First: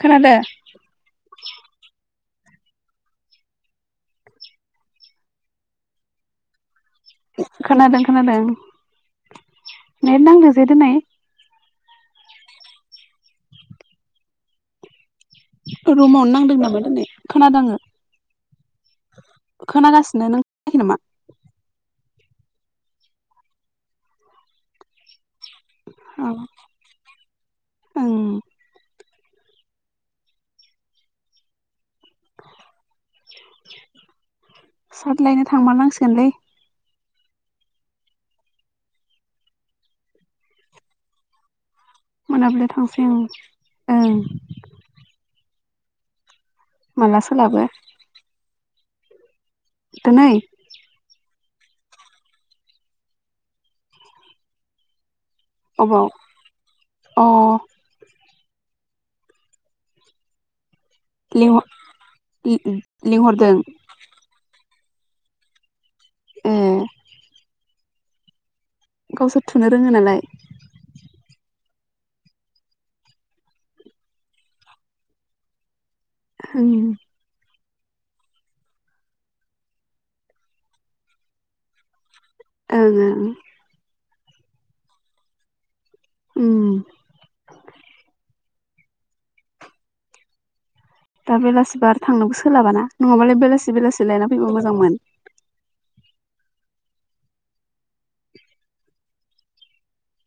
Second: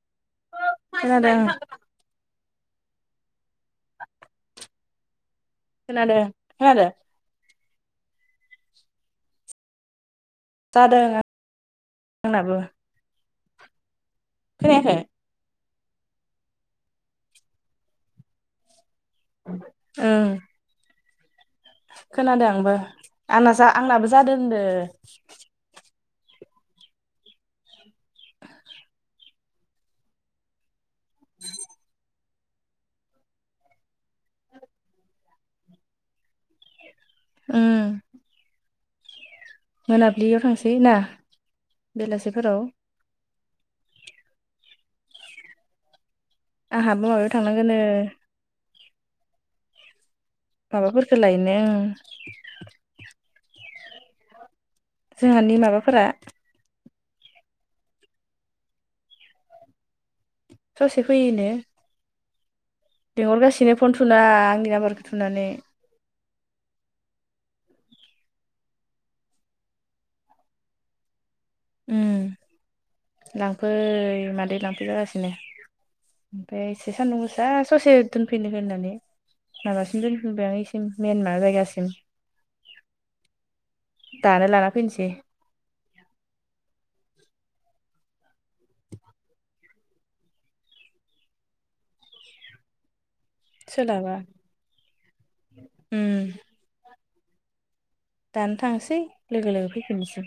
खोनादो खोनादों ओं। [inaudible] खोनादों खोनादों। खोनादों खोनादों नेड नांदों जे दिनै जोंनाबो खोनायाखै रुमावनो नांदों नामा दिनै खोनादोङो खोनागासिनो ओं नों खोनायाखै नामा खोनादों आंबो आंना जा आंनाबो जादों होनदों औ ओं [inaudible] साद लायनो थांबा नांसिगोनलै ओम मोनाबिलियाव थांसै ना बेलासिफोराव मोनाबिलि थांसै आं ओं आंहाबो माला माबायाव सोलाबो थांनांगोननो दिनै माबाफोरखौ लायनो जोंहानि माबाफोरा अबाव अ ससे फैयो लिंहर लिंहरदों बेंहरगासिनो फन थुना आंनि नाम्बारखौ थुनानै [inaudible] गावसोर थुनो रोङो नालाय ओम लांफै मादै लांफै जागासिनो ओं ओमफ्राय एसे सान्दुं गोसा ससे दोनफैनो होननानै माबासिम दोनफिनबाय आं इसिम मेन माबा जायगासिम ओं ओं दानो लाना फैसै उम दा बेलासिबो आरो थांनोबो सोलाबाना नङाबालाय बेलासि बेलासि सोलाबा लायना फैबा मोजांमोन। उम दानो थांसै लोगो लोगो फैफिननोसै।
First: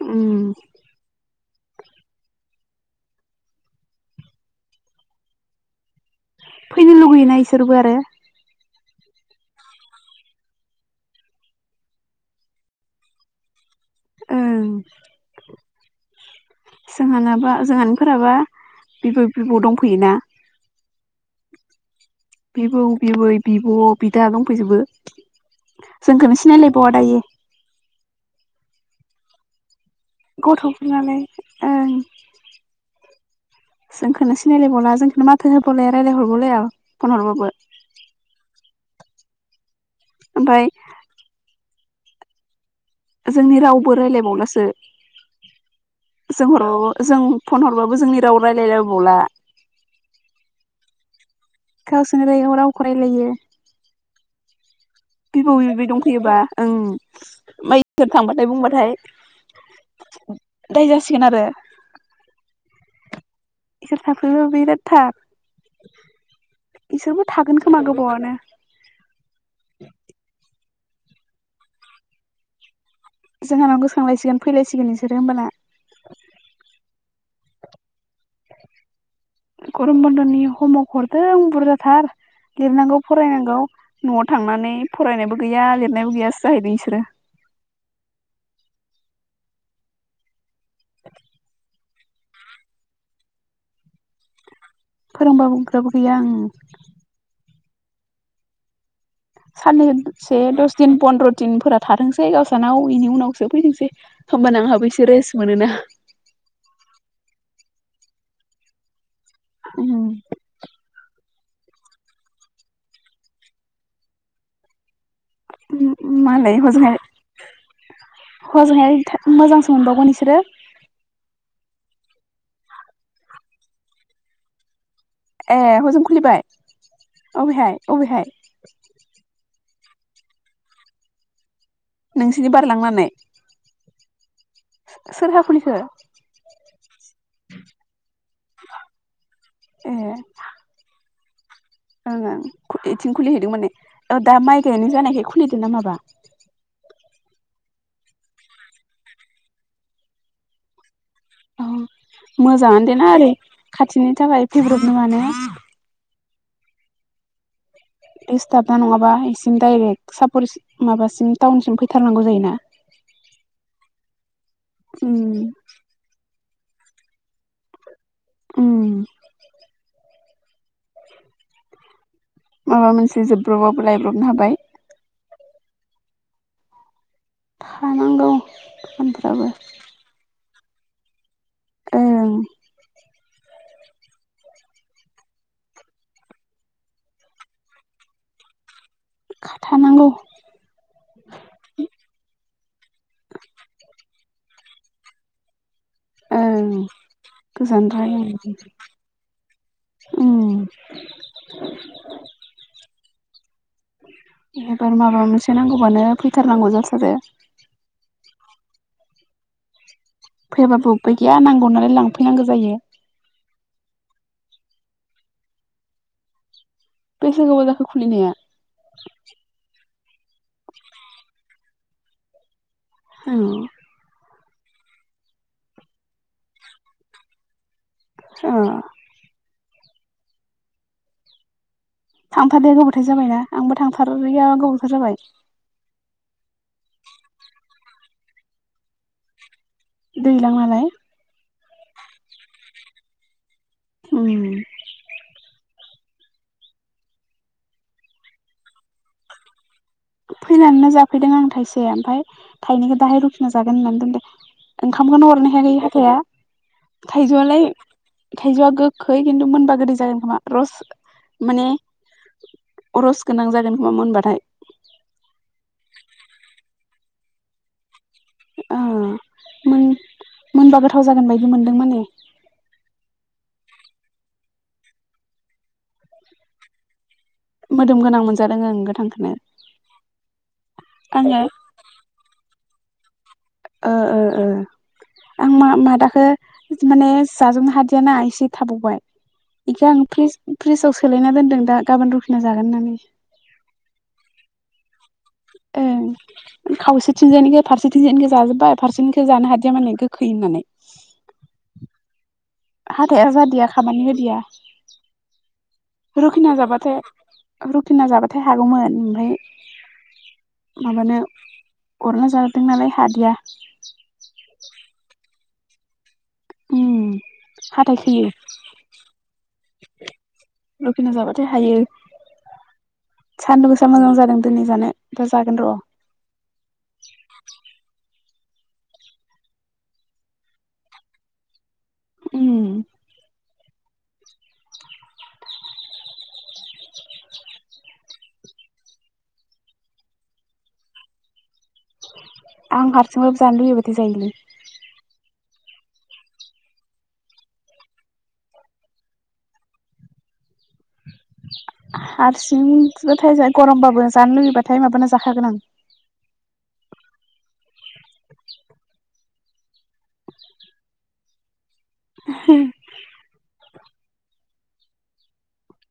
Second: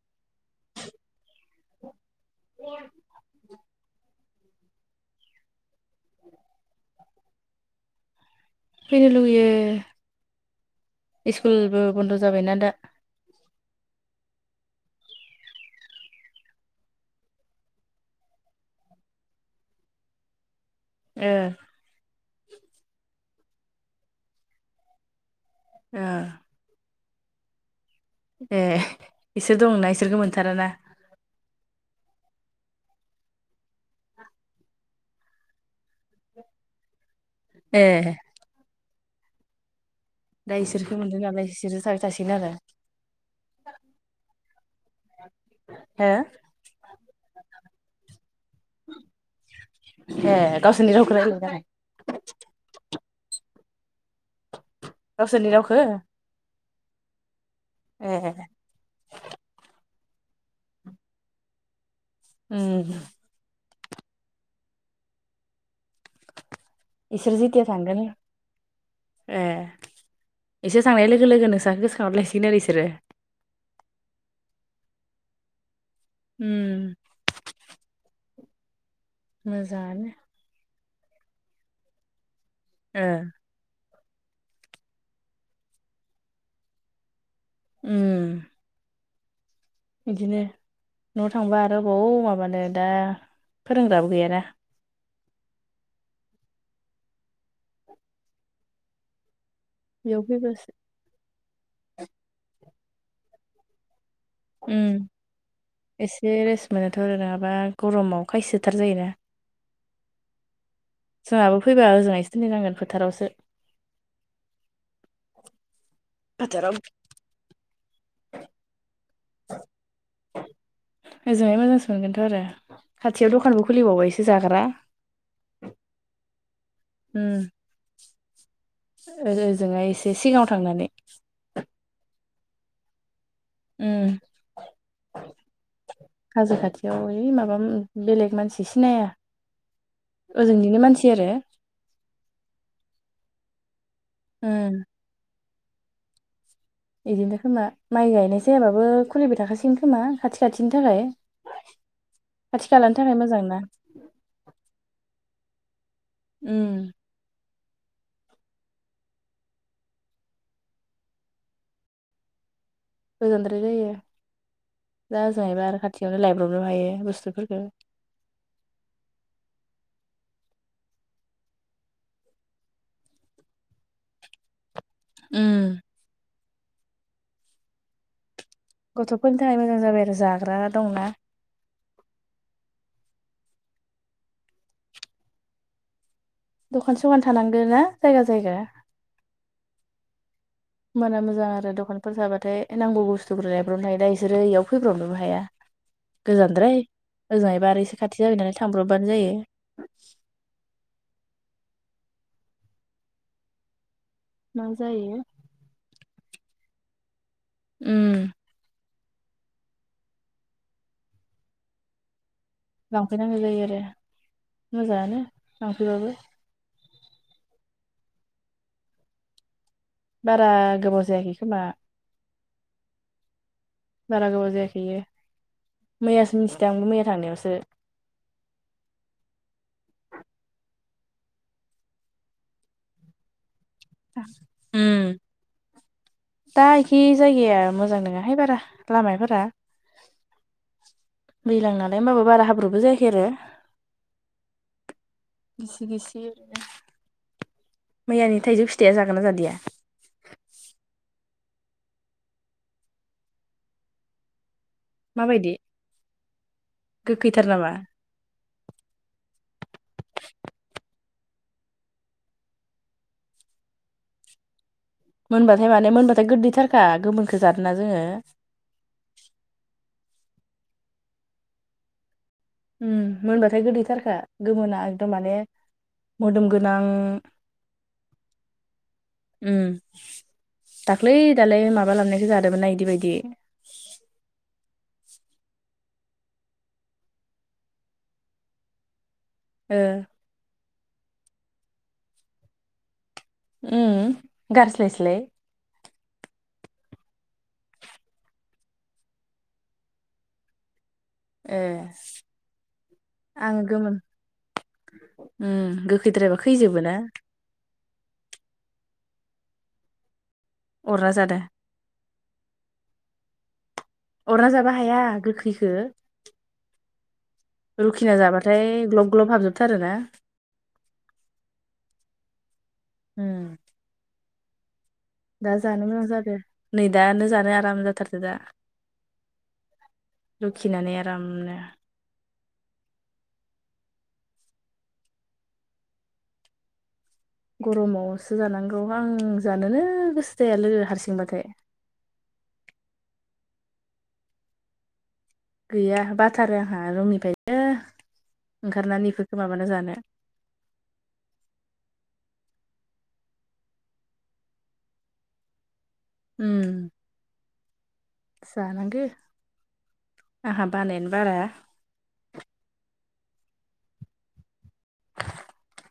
उम [inaudible] फैनो लुगैयोना इसोरबो आरो। फैनो लुुबैयो स्कुलबो बन्द' जाबायना दा। ओं जोंहानाबा जोंहानिफोराबा बिबै बिबौ दंफैयोना ओ बिबौ बिबै बिब' बिदा दंफैजोबो ओ जोंखोनो सिनायलायबावा दायो। ए इसोर दंना। इसोरखौ मोनथाराना। गथ'फोरनालाय [inaudible] जोंखोनो सिनायलायबावला जोंखोनो माथो होबावलाया रायलायहरबावलाया। फन हरबाबो। ए दा ओमफ्राय इसोरखो मोनदों नालाय इसोरजो थाबाय थासिगोन आरो। जोंनि रावबो रायलायबावलासो हो जों हरबाबो जों फन हरबाबो जोंनि राव रायलायलायबावला जोंनि रावखो रायलाय गावसोरनो रायो रावखो रायलायो। गावसोरनि बिबौ रावखौ बिबै दंफैयोबा ओं मा इसोर ए थांबाथाय बुंबाथाय दाय जासिगोन आरो। उम इसोर थाफैबा बिराद थार। बिसोरबो इसोर थागोन जेथिया खोमा थांगोन गोबावआनो। एसे थांनाय लोगो नोंसाखौ गोसोखांहर लायसिगोन आरो इसोरो। जोंहानाव गोसोखांलायसिगोन फैलायसिगोन नोंसोरो ओमबाना। उम गरम मोजाङानो। बन्द'नि हम वर्क हरदों बुरजाथार। लिरनांगौ ओ फरायनांगौ। न'आव थांनानै फरायनायबो गैया लिरनायबो गैयासो जाहैदों इसोरो। उम बिदिनो न'आ थांबा आरो बौ माबानो दा फोरोंग्राबो गैयाना। फोरोंबाबोग्राबो गैया ओं। बेयाव साननैसो फैबासो दस दिन पन्द्र' दिनफोरा थाथोंसै गावसानाव बेनि उनावसो फैथोंसै। होमबाना उ आंहाबो एसे रेस्ट मोनोना एसे रेस मोनोथ' आरो नङाबा गरमाव खायसोथार जायोना। उम जोंहाबो फैबा ओजोंहायसो दोनहैनांगोन फोथारावसो। मालाय फोथाराव हजोंहाय हजोंहाय मोजांसो मोनबावगोन इसोरो। ओजोंहाय मोजांसो मोनगोनथ' आरो खाथियाव दखानबो खुलिबावबाय सो जाग्रा। ए हजों खुलिबाय अबेहाय अबेहाय? ओजों हाय एसे सिगाङाव थांनानै। नोंसिनि बारलांनानै? उम सोरहा खुलिखो हाजो खाथियाव ओइ माबा बेलेग मानसि सिनाया। ए ओजोंनिनो मानसि आरो- ओं ओं बेथिं खुलिहैदों माने औ दा माइ उम गायनाय जानायखाय खुलिदों ना माबा? बिदिनोथ खोमा माइ गायनाय जायाबाबो खुलिबाय थाखासिगोन खोमा खाथि खाथिनि थाखाय- औ खाथि मोजाङानो खालानि देनाा थाखाय ओरै मोजां ना खाथिनि थाखाय फेब्रेट नङ माने- उम- डिसस्टाप ना नङाबा इसिम डायरेक्ट सापर माबासिम टाउनसिम फैथारनांगौ जायोना? गोजोनद्राय जायो दा उम हजोंहैबा आरो खाथियावनो लाय- बबनो हायो बुस्थुफोरफोरखौ- उम माबा मोनसे जोबब्रबाबबो लायब्रबनो हाबाय। उम हानांगौ- गथ'फोरनि थाखाय मोजां जाबाय आरो जाग्रा दंना। ओं- दखान सखान थानांगोन ना जायगा जायगा- खाथानांगौ। होमबाना मोजां आरो दखानफोर थाबाथाय नांगौ बुस्थुखौ लायब्रबनो हायो दा ए- बिसोरो इयाव फैब्रबनोबो हाया- ओं गोजानद्राय ओजोंहै बार आरो एसे गोजानद्राय खाथि जाबाय नालाय थांब्रबबानो जायो। उम- मा एबार जायो माबा मोनसे नांगौबानो फैथारनांगौ जाथारो- उम- फैयाबा बबबाय गैया नांगौ नालाय लांफै- लांफैनांगौ जायो आरो मोजाङानो लांफैबाबो- बेैसा गोबाव जाखो खुलिनाया? बारा गोबाव जायाखै खोमा- औ बारा गोबाव जायाखैयो मैयासो मिथिदों आंबो मैया थांनायावसो अ थांफादो गोबावथाय जाबायना आंबो थांथारैया गोबावथार जाबाय दा एखे जायगाया मोजां नङाहाय बारा लामाफोरा दैज्लां नालाय दैज्लां नालाय होमबाबो बारा हाब्रुबो जायो खेरो उम गिसि गिसि मैयानि थाइजौ फिथाइया जागोन ना जादिया फैनानैनो जाफैदों आं थाइसे ओमफ्राय थाइनैखौ दाहाय रुखिना जागोन होननानै दोनदों। ओंखामखौनो अरनो माबायदि हायाखै हाथाइआ गोखैथार थाइजौआलाय नामा थायजौआ गोखै खिन्थु मोनबा गोदै जागोन खोमा रस माने रस गोनां जागोन खोमा मोनबाथाय। मोनबाथाय माने मोनबाथाय गोदैथारखा गोमोनखौ जादोंना जोङो ओ मोन मोनबा गोथाव जागोन बायदि मोनदों माने उम मोनबाथाय गोदैथारखा गोमोना एकदम माने मोदोम गोनां मोदोम गोनां मोनजादो ओं गोथांखौनो‌। उम दाख्लै दालाय माबा लबनायखौ जादोंमोनना इदि बायदि ओ ओ‌ ओ आं मा-मादाखो माने जाजोबनो हादियाना इसे थाबावबाय ओ बेखौ आं फ्रिस-फ्रिजाव सोलायना दोन्दों दा गाबोन रुखिना जागोन होननानै। उम गारस्लाय स्लाय ओं खावसेथिंजायनिखौ फारसेथिंजायनिखौ जाजोब्बाय फारसेनिखौ जानो हादिया माने गोखैमोन नानै ए हाथाया आङो जादिया गोमोन खामानि होदिया उम गोखैद्रायबा रुखिना खैजोबो ना जाबाथाय रुखिना जाबाथाय हागौमोन ओमफाय अरना माबानो जादों गरना जादों नालाय हादिया अरना जाबा हाया गोखैखो उम हाथाय रुखिना खोयो जाबाथाय ग्लब ग्लब हाबजोबथारोना रुखिना जाबाथाय हायो सान्दुं गोसा मोजां जादों दोनै जानो दा जागोन र' जानो मोजां जादो नै दानो जानो आराम जाथार दा लुखिनानै आरामनो उम गर'मावसो जानांगौ आं जानोनो गोसो जाया लोगो हारसिंबाथाय [inaudible] आं हारसिंबाबो जानो लुगैबथाय जायोलै गैया बाथारो आंहा रुनिफ्रायनो ओंखारनानै इफोरखो माबाना जानो हारसिं [unintelligible] थाय गर'मबाबो जानो लुुबैबाथाय माबाना जाखागोन आं उम जानांगो आंहा बानायानो बारा [unintelligible] [unintelligible]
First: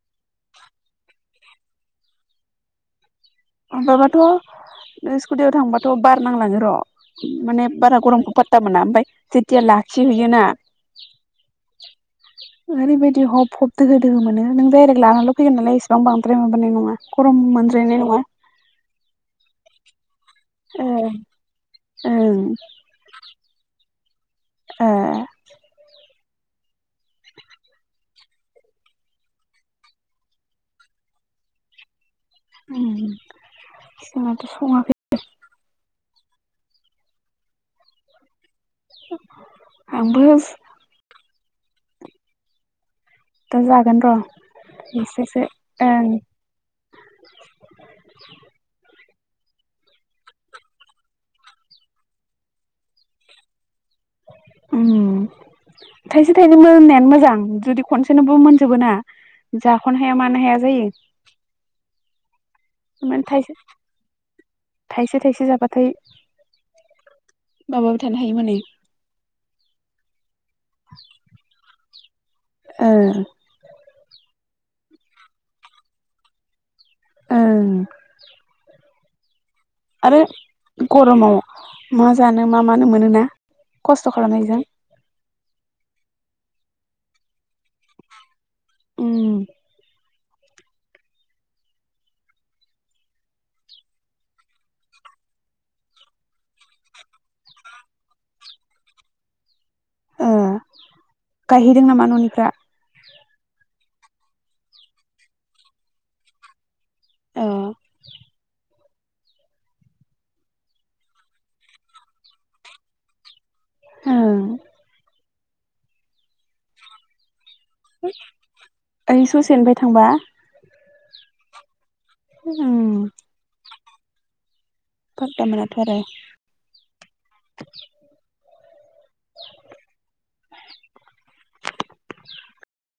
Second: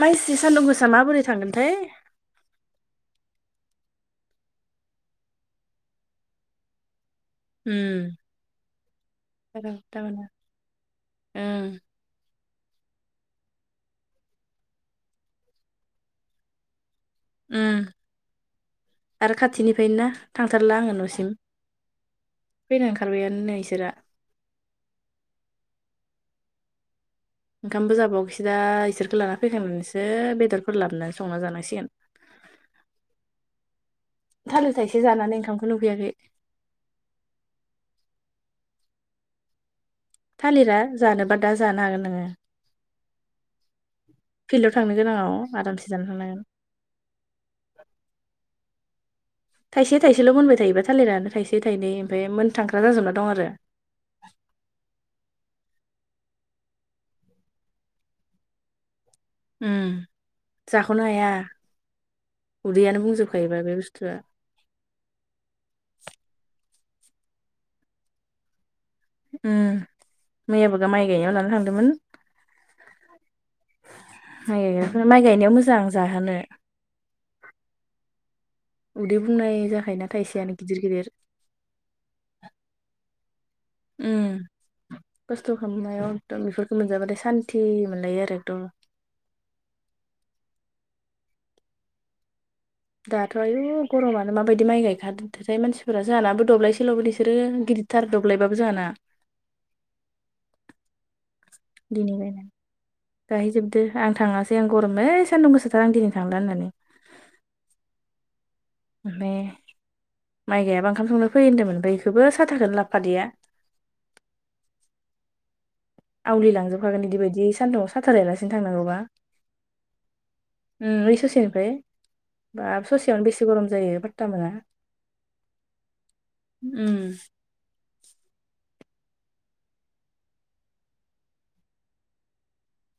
माइसि सानदुं गोसा माबोरै थांगोनथाय माबाबाथ' ओ स्कुटियाव थांबाथ' बार नांलाङो र' माने उम बारा गरमखौ फाता मोना ओमफ्राय जेथिया लाखि हैैयोना उम ओरैबायदि हब हब दोहो दोहो मोनो नों डाइरेक लानाल' फैगोन नालाय इसेबां बांद्राय मोनाबानाय नङा गरम उम मोनजद्रायनाय नङा आरो खाथिनिफाय नो ना? थांथारला ओ आङो न'सिम। ओं फैनो ओंखारबायाननो इसोरा ओ ओंखामबो जाबावखैसो दा इसोरखो लाना फैखांनानैसो बेदरफोर लाबोनानै संना जानांसिगोन जोंहाथ' थालिर सङाखै थाइसे जानानै ओंखामखौनो उखैयाखै [unintelligible] थालिरा जानोबा दा जानो हागोन नोङो। दा जागोन र' फिल्डाव थांनो एसेसो गोनांआव आरामसे जाना ओं थांनो हागोन। [inaudible] थाइसे थाइसेल' मोनबाय थायोबा थालिरानो थाइसे थाइनै ओमफ्राय मोनथांख्रा जाजोबना दं आरो। उम थाइसे थाइनै मोननायानो मोजां जुदि खनसेनोबो मोनजोबो ना जाख'नो उम हाया मानो हाया जायो जाख'नो हाया उदैयानो माने थाइसे बुंजोबखायोबा बे बुस्थुआ थाइसे थाइसे जाबाथाय माबाबो थानो हायो माने उम मैयाबो गा माइ गायनायाव लाना थांदोंमोन ओ माइ माइ गायनायाव मोजां जाहोनो ओं उदै बुंनाय जाखायोना आरो थाइसेयानो गिदिर गिदिर ग'रमाव मा जानो मा मानो मोनोना खस्थ' उ खालामनायजों खस्थ' खालामनायाव एकदम बेफोरफोरखौ मोनजाबाथाय सान्ति मोनलायो आरो एकदम उम दाथ' आयु गरमानो माबायदि माइ गायखादोंथाय मानसिफोरा जानाबो दब्लायसेल'बो इसो गिदिर दिथार दग्लायबाबो जोंहाना। ओ गायहैदों नामा न'निफ्रा? ओ आं थाङासै आं गरम ओइ सानदुं गोसोथार आं दिनै थांला होननानै। औ बे माइ गाययाबा ओंखाम संनो फै होनदोंमोन ओमफाय इखौबो साथाखोनो लाफादैया औ आवलि लांजोबखागोन बिदिबायदि सानदुंआव साथा लालासिनो थांनांगौबास ओइ ससेनिफ्राय थांबा उम ओइ ससे बा उम ससेयावनो बेसे गरम जायो भात्ता मोना। फातामोनाथ' आरो उम [unintelligible] [unintelligible]